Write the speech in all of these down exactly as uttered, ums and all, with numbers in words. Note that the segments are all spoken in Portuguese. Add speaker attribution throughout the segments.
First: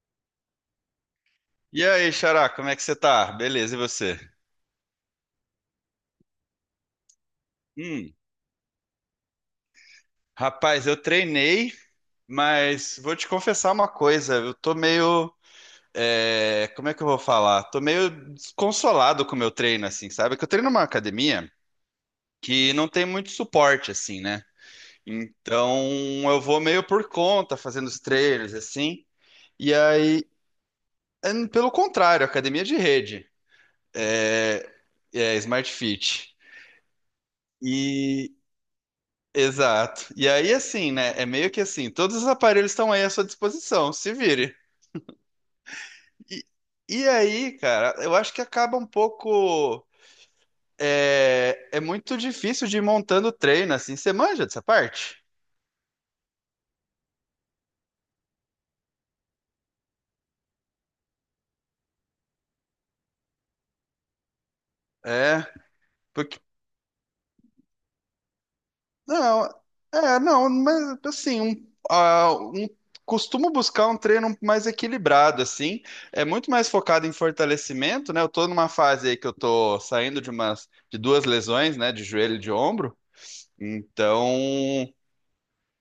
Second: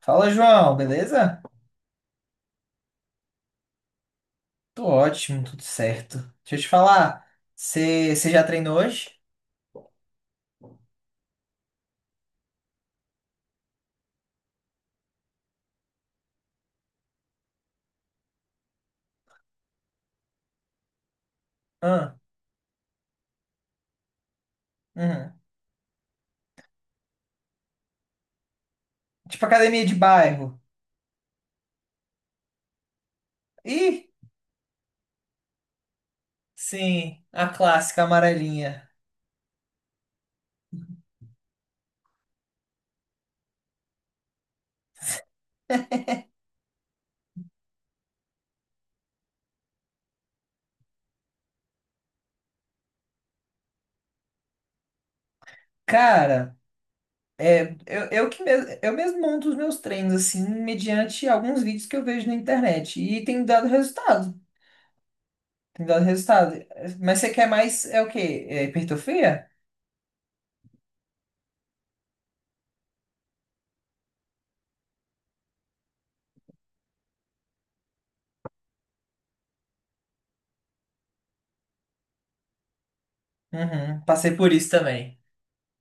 Speaker 1: Fala, João, beleza?
Speaker 2: E aí, Xará, como é que você tá? Beleza, e você?
Speaker 1: Tô ótimo, tudo certo. Deixa eu te falar,
Speaker 2: Hum,
Speaker 1: você já treinou hoje?
Speaker 2: rapaz, eu treinei, mas vou te confessar uma coisa, eu tô meio, é, como é que eu vou falar? Tô meio desconsolado com o meu treino, assim, sabe? Que eu treino numa academia
Speaker 1: Ah,
Speaker 2: que não tem muito suporte, assim, né?
Speaker 1: uhum.
Speaker 2: Então, eu vou meio por conta, fazendo os treinos, assim,
Speaker 1: Tipo
Speaker 2: e
Speaker 1: academia de
Speaker 2: aí,
Speaker 1: bairro.
Speaker 2: eh, pelo contrário, academia de rede,
Speaker 1: Ih,
Speaker 2: é, é Smart Fit.
Speaker 1: sim, a clássica amarelinha.
Speaker 2: Exato. E aí, assim, né? É meio que assim, todos os aparelhos estão aí à sua disposição, se vire. E, e aí, cara, eu acho que acaba um pouco. É, é muito difícil de ir montando treino, assim. Você manja dessa parte?
Speaker 1: Cara, é, eu, eu que mes- eu mesmo monto os meus treinos, assim, mediante alguns vídeos que eu vejo na internet. E tem dado resultado.
Speaker 2: É,
Speaker 1: Tem dado
Speaker 2: porque.
Speaker 1: resultado. Mas você quer mais, é o quê? É hipertrofia?
Speaker 2: Não, é, não, mas assim, um, ah, um- costumo buscar um treino mais equilibrado, assim. É muito mais focado em fortalecimento, né? Eu tô numa fase aí que eu tô saindo de umas, de duas lesões, né? De joelho e de ombro.
Speaker 1: Uhum,
Speaker 2: Então,
Speaker 1: passei por isso também.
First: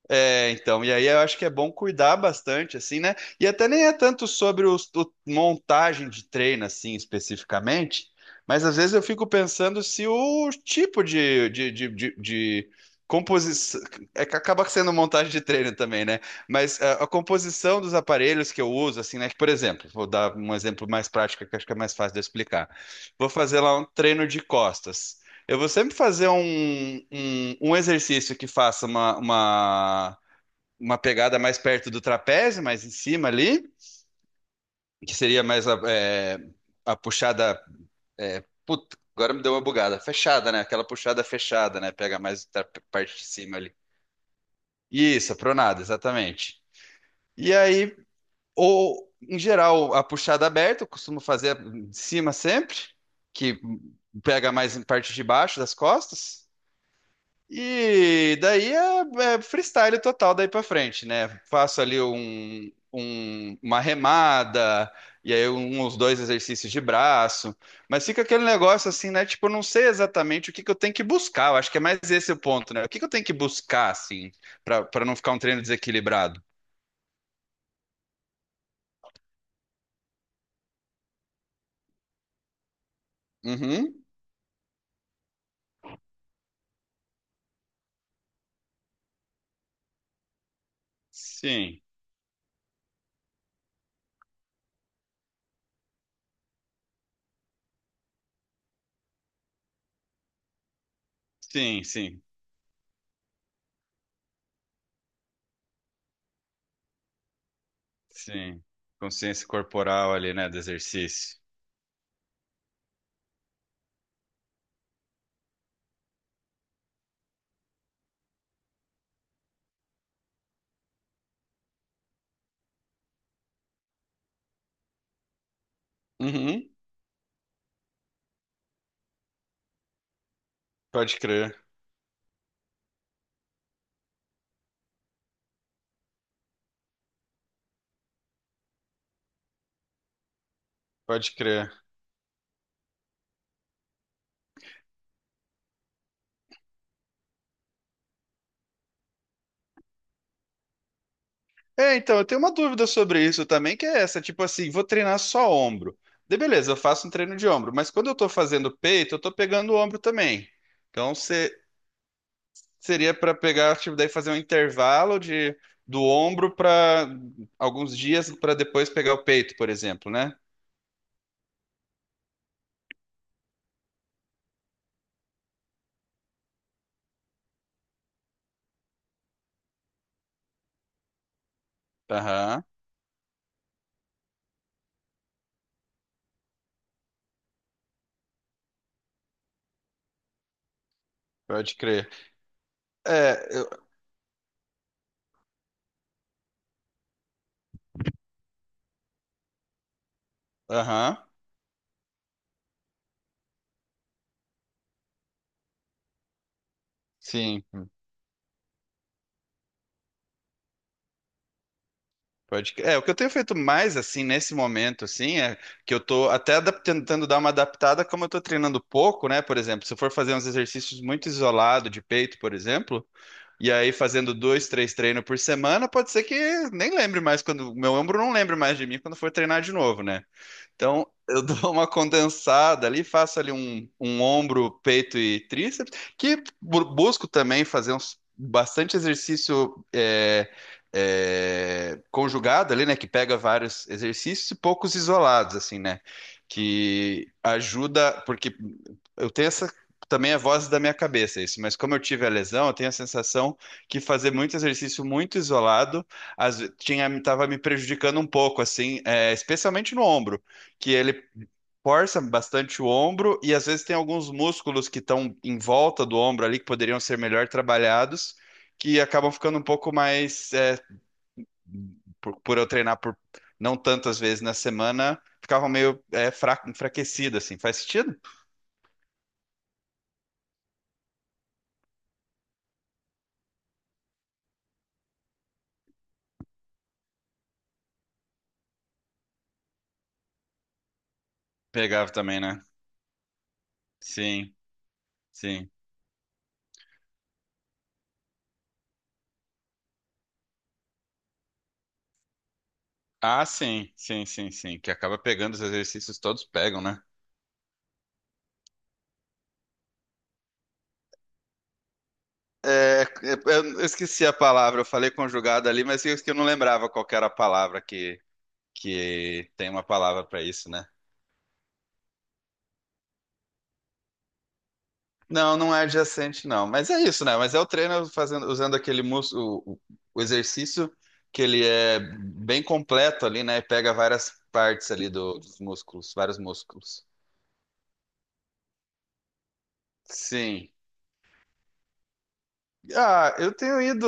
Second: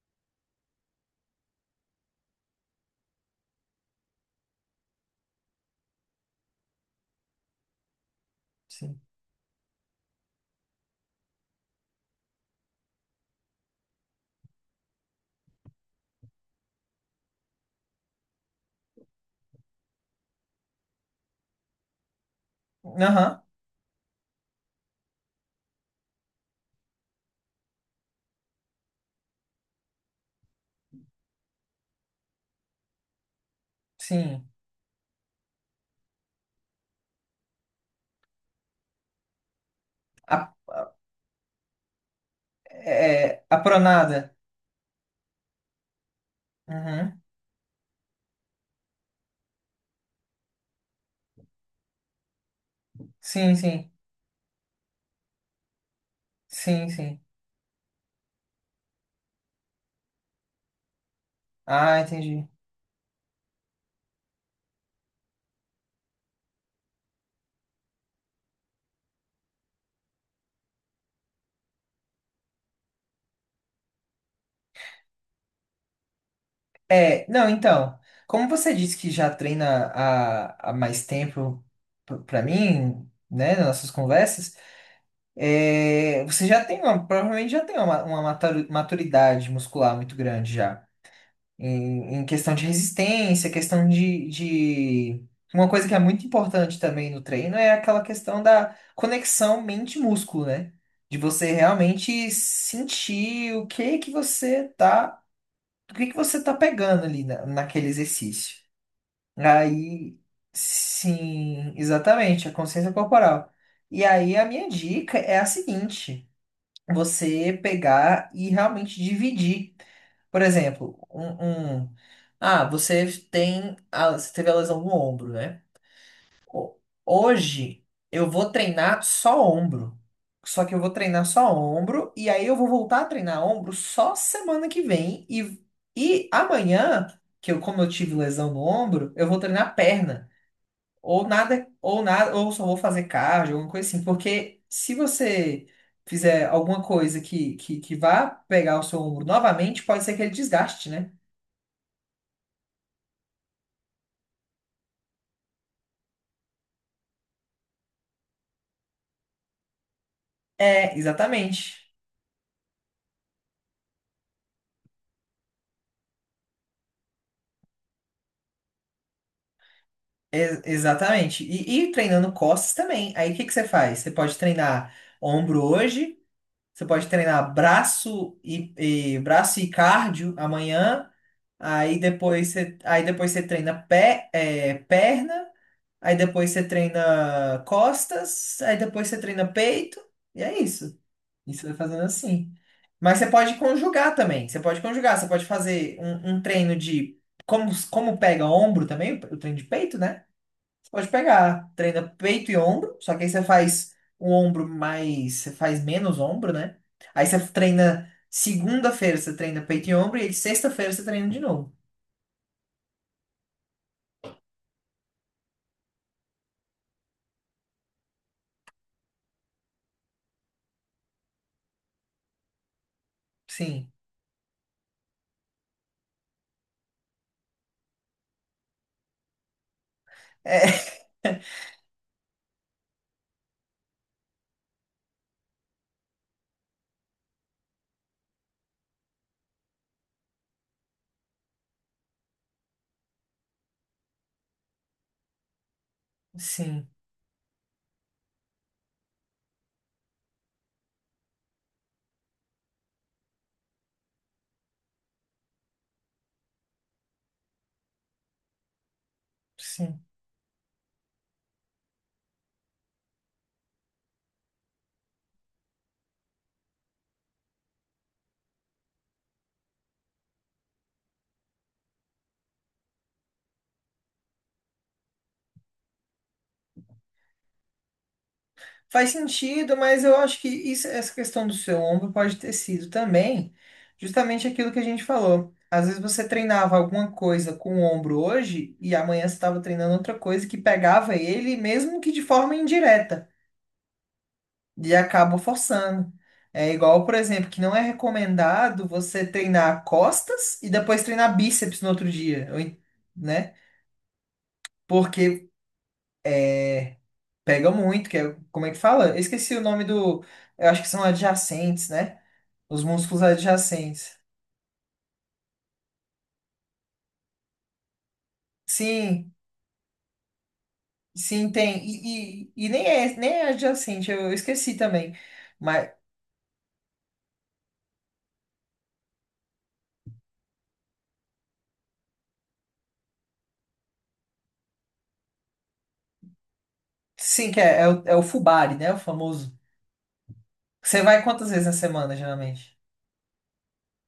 Speaker 2: é, então, e aí eu acho que é bom cuidar bastante, assim, né? E até nem é tanto sobre os- o, montagem de treino, assim, especificamente, mas às vezes
Speaker 1: Sim.
Speaker 2: eu fico pensando se o tipo de, de, de, de, de composição. É que acaba sendo montagem de treino também, né? Mas a, a composição dos aparelhos que eu uso, assim, né? Que, por exemplo, vou dar um exemplo mais prático que eu acho que é mais fácil de eu explicar. Vou
Speaker 1: Aham,
Speaker 2: fazer lá um treino de costas. Eu vou sempre fazer um, um, um exercício que faça uma, uma, uma pegada mais perto do trapézio, mais em cima ali,
Speaker 1: sim.
Speaker 2: que seria mais a, é, a puxada. É, puta, agora me deu uma bugada.
Speaker 1: A,
Speaker 2: Fechada, né? Aquela puxada fechada, né? Pega mais a parte de
Speaker 1: é,
Speaker 2: cima
Speaker 1: a
Speaker 2: ali.
Speaker 1: pronada.
Speaker 2: Isso, a pronada, exatamente.
Speaker 1: Uhum.
Speaker 2: E aí, ou em geral, a puxada aberta, eu costumo fazer de cima sempre,
Speaker 1: Sim,
Speaker 2: que
Speaker 1: sim.
Speaker 2: pega mais em parte de baixo das costas.
Speaker 1: Sim, sim.
Speaker 2: E daí é, é freestyle total daí pra frente, né? Faço
Speaker 1: Ah,
Speaker 2: ali
Speaker 1: entendi.
Speaker 2: um, um- uma remada, e aí um, uns dois exercícios de braço, mas fica aquele negócio assim, né? Tipo, eu não sei exatamente o que que eu tenho que buscar, eu acho que é mais esse o ponto, né? O que que eu tenho que buscar, assim, pra, pra não ficar um treino desequilibrado?
Speaker 1: É, não, então, como você disse que já treina há, há mais tempo p- pra mim, né, nas nossas
Speaker 2: Uhum.
Speaker 1: conversas, é, você já tem uma, provavelmente já tem uma, uma maturu- maturidade muscular muito grande já.
Speaker 2: Sim,
Speaker 1: Em, em questão de resistência, questão de, de... Uma coisa que é muito importante também no treino é aquela questão da conexão mente-músculo, né? De você
Speaker 2: sim, sim,
Speaker 1: realmente sentir o que que você tá, o que que você tá pegando ali na- naquele exercício.
Speaker 2: sim. Consciência corporal
Speaker 1: Aí,
Speaker 2: ali, né, do exercício.
Speaker 1: sim, exatamente, a consciência corporal. E aí a minha dica é a seguinte: você pegar e realmente dividir. Por exemplo, um, um- ah, você tem a, você teve a lesão no ombro, né?
Speaker 2: Uhum.
Speaker 1: Ho- Hoje eu vou treinar só ombro. Só que eu vou
Speaker 2: Pode
Speaker 1: treinar só
Speaker 2: crer,
Speaker 1: ombro e aí eu vou voltar a treinar ombro só semana que vem e, e amanhã, que eu como eu tive lesão no ombro, eu vou treinar perna. Ou
Speaker 2: pode
Speaker 1: nada,
Speaker 2: crer.
Speaker 1: ou nada, ou só vou fazer cardio, alguma coisa assim. Porque se você fizer alguma coisa que, que, que vá pegar o seu ombro novamente, pode ser que ele desgaste, né?
Speaker 2: É, então, eu tenho uma dúvida sobre isso também, que é essa, tipo assim, vou treinar só ombro. De beleza, eu faço um treino de ombro, mas quando eu tô fazendo peito, eu tô pegando o ombro também.
Speaker 1: É,
Speaker 2: Então, se-
Speaker 1: exatamente.
Speaker 2: seria pra pegar, tipo, daí fazer um intervalo de do ombro pra alguns dias pra depois pegar o peito, por exemplo, né?
Speaker 1: E- Exatamente. E, e treinando costas também. Aí o que que você faz? Você pode treinar ombro hoje, você pode treinar braço e, e- braço e cardio amanhã. Aí depois
Speaker 2: Aham,
Speaker 1: você, aí depois você treina pé, é, perna. Aí depois você treina costas, aí depois você treina peito, e é isso. E você vai
Speaker 2: pode
Speaker 1: fazendo
Speaker 2: crer.
Speaker 1: assim. Mas você
Speaker 2: É,
Speaker 1: pode
Speaker 2: eu-
Speaker 1: conjugar também. Você pode conjugar, você pode fazer um, um treino de. Como, como pega ombro também, o treino de peito, né? Você pode
Speaker 2: aham,
Speaker 1: pegar, treina peito e ombro, só que aí você faz o ombro mais. Você faz menos ombro, né? Aí você
Speaker 2: sim.
Speaker 1: treina. Segunda-feira você treina peito e ombro, e aí sexta-feira você treina de novo.
Speaker 2: Pode crer. É, o que eu tenho feito mais, assim, nesse momento, assim, é que eu tô até adap- tentando dar uma adaptada, como eu tô treinando pouco, né? Por exemplo, se eu for fazer uns exercícios muito isolado de peito, por exemplo, e
Speaker 1: Sim.
Speaker 2: aí fazendo dois, três treinos por semana, pode ser que nem lembre mais quando... Meu ombro não lembre mais de mim quando for treinar de novo, né?
Speaker 1: É,
Speaker 2: Então, eu dou uma condensada ali, faço ali um, um ombro, peito e tríceps, que bu- busco também fazer uns, bastante exercício é, é, conjugado ali, né? Que pega vários exercícios e poucos isolados, assim, né?
Speaker 1: sim,
Speaker 2: Que ajuda, porque eu tenho essa. Também é voz da minha cabeça isso, mas como eu tive a lesão, eu tenho a sensação que fazer muito exercício muito isolado às, ve- tinha, estava me prejudicando um pouco, assim, é, especialmente no
Speaker 1: sim.
Speaker 2: ombro que ele força bastante o ombro e às vezes tem alguns músculos que estão em volta do ombro ali que poderiam ser melhor trabalhados, que acabam ficando um pouco mais é, por, por eu treinar por não tantas vezes na semana, ficavam meio é, fraco, enfraquecido assim. Faz sentido?
Speaker 1: Faz sentido, mas eu acho que isso- essa questão do seu ombro pode ter sido também justamente aquilo que a gente falou. Às vezes você treinava alguma coisa com o ombro hoje e amanhã você estava treinando outra coisa que pegava ele, mesmo que
Speaker 2: Pegava
Speaker 1: de
Speaker 2: também,
Speaker 1: forma
Speaker 2: né?
Speaker 1: indireta,
Speaker 2: Sim,
Speaker 1: e acaba
Speaker 2: sim.
Speaker 1: forçando. É igual, por exemplo, que não é recomendado você treinar costas e depois treinar bíceps no outro dia, ou em-
Speaker 2: Ah,
Speaker 1: né?
Speaker 2: sim, sim, sim, sim. Que acaba
Speaker 1: Porque
Speaker 2: pegando os exercícios todos pegam, né?
Speaker 1: pega muito, que é, como é que fala? Eu esqueci o nome do, eu acho que são adjacentes, né? Os
Speaker 2: É,
Speaker 1: músculos
Speaker 2: eu eu
Speaker 1: adjacentes.
Speaker 2: esqueci a palavra, eu falei conjugado ali, mas eu eu não lembrava qual que era a palavra que,
Speaker 1: Sim,
Speaker 2: que tem uma palavra para isso, né?
Speaker 1: sim, tem. E, e, e nem é, nem é adjacente, eu, eu esqueci também.
Speaker 2: Não, não é
Speaker 1: Mas
Speaker 2: adjacente, não. Mas é isso, né? Mas é o treino fazendo, usando aquele músculo, o, o exercício que ele é bem completo ali, né? E pega várias partes ali do- dos músculos, vários músculos.
Speaker 1: sim, que é, é, o, é o Fubari, né? O famoso.
Speaker 2: Sim.
Speaker 1: Você vai quantas vezes na semana, geralmente?
Speaker 2: Ah, eu tenho ido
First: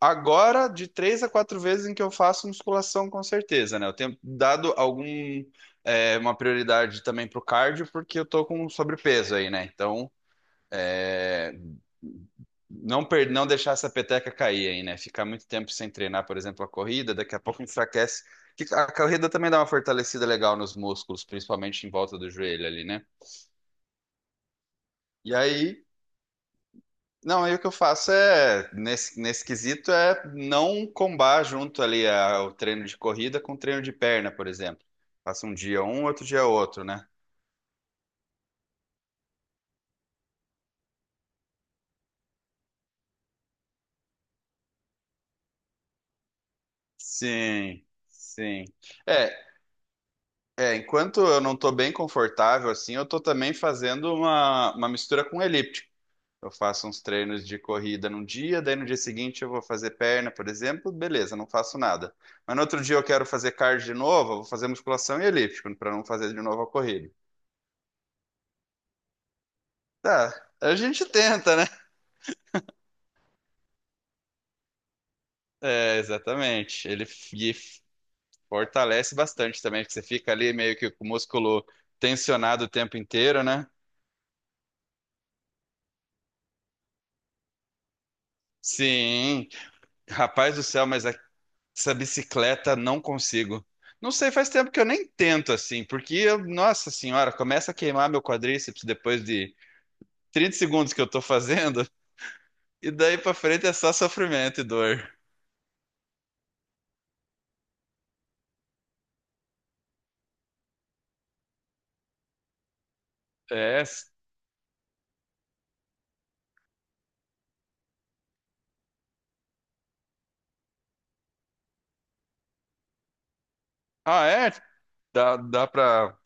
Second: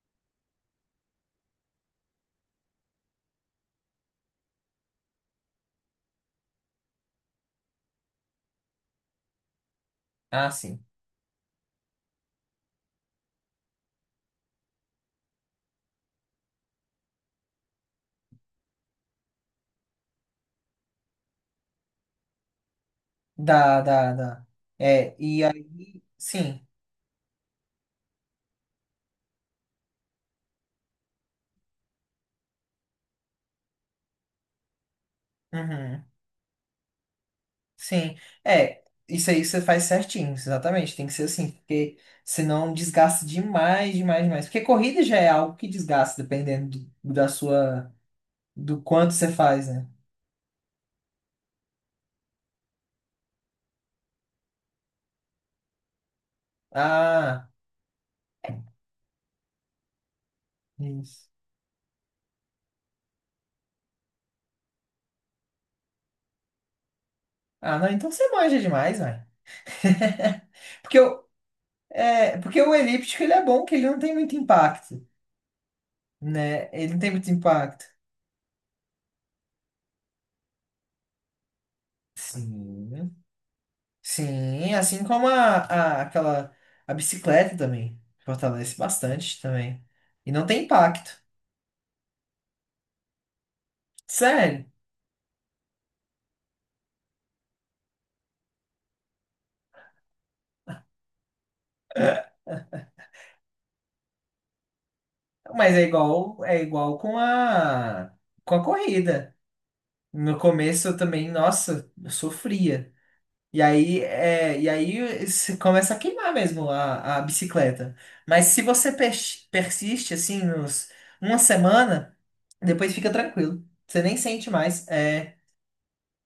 Speaker 2: agora de três a quatro vezes em que eu faço musculação, com certeza, né? Eu tenho dado algum, é, uma prioridade também pro cardio, porque eu tô com sobrepeso aí, né? Então,
Speaker 1: Ah, sim.
Speaker 2: é, não, per- não deixar essa peteca cair aí, né? Ficar muito tempo sem treinar, por exemplo, a corrida, daqui a pouco enfraquece. Que a corrida também dá uma fortalecida legal nos músculos, principalmente em volta do joelho ali, né?
Speaker 1: Dá, dá, dá. É,
Speaker 2: E
Speaker 1: e
Speaker 2: aí,
Speaker 1: aí, sim.
Speaker 2: não, aí o que eu faço é, nesse, nesse quesito, é não combar junto ali a- o treino de corrida com o treino de perna, por exemplo. Faço um dia
Speaker 1: Uhum,
Speaker 2: um, outro dia outro, né?
Speaker 1: sim. É, isso aí você faz certinho, exatamente. Tem que ser assim, porque senão desgasta demais, demais, demais. Porque corrida já é algo que desgasta, dependendo do, da
Speaker 2: Sim,
Speaker 1: sua,
Speaker 2: sim.
Speaker 1: do quanto você
Speaker 2: É,
Speaker 1: faz, né?
Speaker 2: é, enquanto eu não estou bem confortável assim, eu estou também fazendo uma, uma mistura com elíptico. Eu faço uns treinos
Speaker 1: Ah.
Speaker 2: de corrida num dia, daí no dia seguinte eu vou fazer perna, por exemplo,
Speaker 1: Isso.
Speaker 2: beleza, não faço nada. Mas no outro dia eu quero fazer cardio de novo, eu vou fazer musculação e elíptico, para não fazer de novo a corrida.
Speaker 1: Ah, não, então você manja demais, velho.
Speaker 2: Tá, a
Speaker 1: Porque,
Speaker 2: gente
Speaker 1: o-
Speaker 2: tenta, né?
Speaker 1: é, porque o elíptico ele é bom, que ele não tem muito impacto,
Speaker 2: É,
Speaker 1: né?
Speaker 2: exatamente.
Speaker 1: Ele não
Speaker 2: Ele
Speaker 1: tem muito
Speaker 2: f- e
Speaker 1: impacto.
Speaker 2: fortalece bastante também, porque você fica ali meio que com o músculo tensionado o tempo
Speaker 1: Sim.
Speaker 2: inteiro, né?
Speaker 1: Sim, assim como a, a- aquela a bicicleta também. Fortalece bastante
Speaker 2: Sim,
Speaker 1: também. E não
Speaker 2: rapaz
Speaker 1: tem
Speaker 2: do céu, mas
Speaker 1: impacto.
Speaker 2: essa bicicleta não consigo. Não sei, faz
Speaker 1: Sério.
Speaker 2: tempo que eu nem tento assim, porque, eu- nossa senhora, começa a queimar meu quadríceps depois de trinta segundos que eu tô fazendo, e daí pra frente é só sofrimento e dor.
Speaker 1: Mas é igual, é igual com a com a corrida. No começo eu também, nossa, eu sofria. E
Speaker 2: É.
Speaker 1: aí, é, e aí se começa a queimar mesmo a, a bicicleta. Mas se você pers- persiste assim nos uma semana, depois fica tranquilo. Você nem
Speaker 2: Ah,
Speaker 1: sente
Speaker 2: é?
Speaker 1: mais.
Speaker 2: Dá,
Speaker 1: É,
Speaker 2: dá pra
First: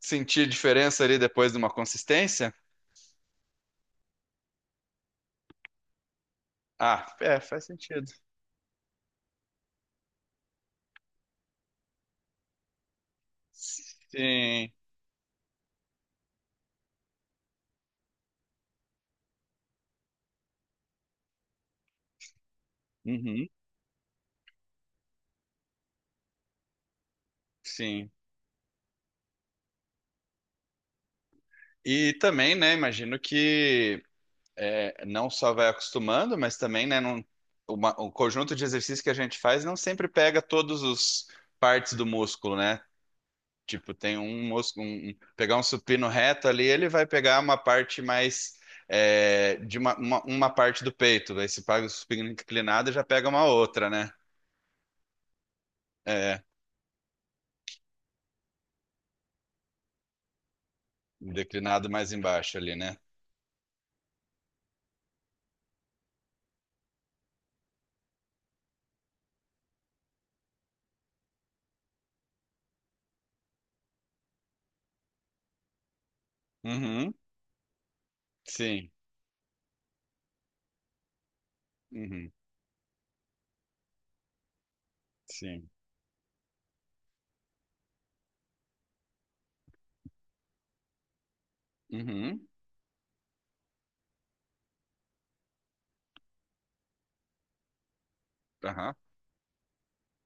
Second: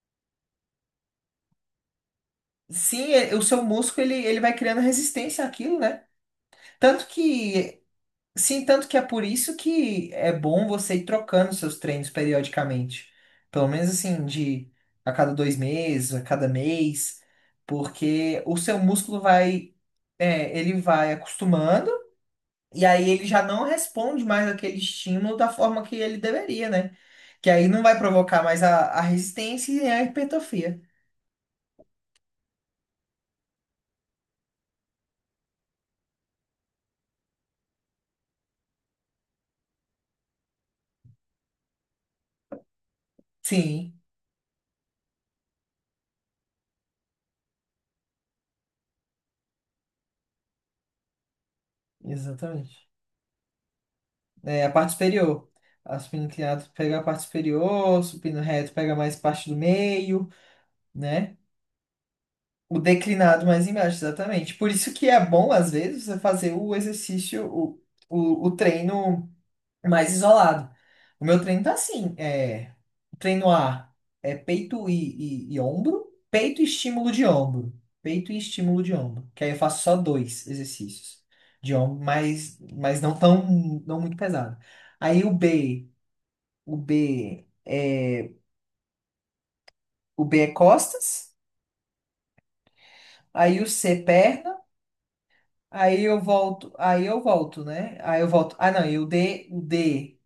Speaker 2: sentir diferença ali depois de uma consistência?
Speaker 1: sim, é- o seu músculo ele, ele vai criando resistência àquilo, né? Tanto
Speaker 2: Ah, é, faz
Speaker 1: que
Speaker 2: sentido.
Speaker 1: sim, tanto que é por isso que é bom você ir trocando seus treinos periodicamente. Pelo menos assim, de
Speaker 2: Sim.
Speaker 1: a cada dois meses, a cada mês, porque o seu músculo vai... É, ele vai acostumando e aí ele já
Speaker 2: Uhum,
Speaker 1: não responde mais aquele estímulo da forma que ele deveria, né? Que aí não vai
Speaker 2: sim.
Speaker 1: provocar mais a, a resistência e nem a hipertrofia.
Speaker 2: E também, né, imagino que é, não só vai acostumando, mas também, né, não, uma, o conjunto de exercícios que a gente faz não sempre pega todos os partes do músculo, né?
Speaker 1: Sim,
Speaker 2: Tipo, tem um músculo, um- um- pegar um supino reto ali, ele vai pegar uma parte mais é, de uma, uma, uma parte do peito. Aí se paga o supino
Speaker 1: exatamente.
Speaker 2: inclinado, já pega uma outra, né?
Speaker 1: É, a parte superior. A supino
Speaker 2: É,
Speaker 1: inclinado pega a parte superior, o supino reto pega mais parte do meio,
Speaker 2: um
Speaker 1: né?
Speaker 2: declinado mais embaixo ali,
Speaker 1: O
Speaker 2: né?
Speaker 1: declinado mais embaixo, exatamente. Por isso que é bom, às vezes, você fazer o exercício, o, o, o treino mais isolado. O meu treino tá assim, é, treino A é peito e, e, e ombro, peito e estímulo
Speaker 2: Uhum,
Speaker 1: de ombro, peito e estímulo
Speaker 2: sim.
Speaker 1: de ombro, que aí eu faço só dois exercícios de ombro,
Speaker 2: Uhum,
Speaker 1: mas, mas não tão, não muito pesado. Aí o
Speaker 2: sim.
Speaker 1: B, o B é, o B é costas,
Speaker 2: Uhum,
Speaker 1: aí o C é perna, aí eu volto, aí eu volto, né? Aí eu volto, ah não,
Speaker 2: aham,
Speaker 1: e o D, o D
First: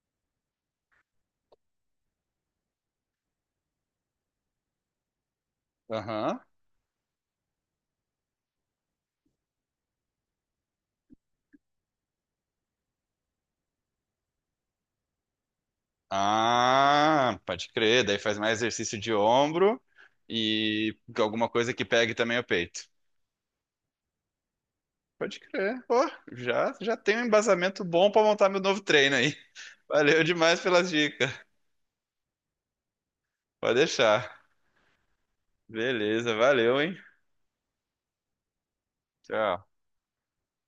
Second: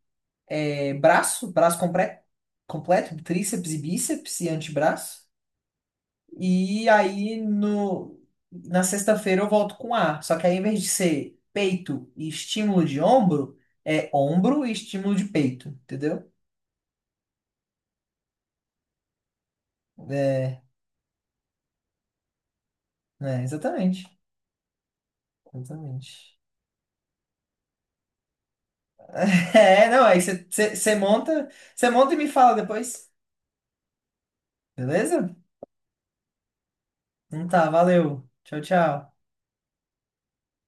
Speaker 1: é, braço, braço completo, completo, tríceps e bíceps e antebraço.
Speaker 2: aham.
Speaker 1: E aí no, na sexta-feira eu volto com A. Só que aí, em vez de ser peito e estímulo de ombro, é ombro e estímulo de peito, entendeu?
Speaker 2: Ah, pode crer. Daí faz mais exercício de ombro
Speaker 1: É,
Speaker 2: e alguma coisa que pegue também o peito.
Speaker 1: é, exatamente.
Speaker 2: Pode crer.
Speaker 1: Exatamente.
Speaker 2: Pô, já, já tem um embasamento bom pra montar meu novo treino aí.
Speaker 1: É, não, aí
Speaker 2: Valeu demais pelas
Speaker 1: você
Speaker 2: dicas.
Speaker 1: monta, você monta e me fala depois,
Speaker 2: Pode deixar.
Speaker 1: beleza?
Speaker 2: Beleza, valeu, hein?
Speaker 1: Então tá, valeu. Tchau, tchau.
Speaker 2: Tchau.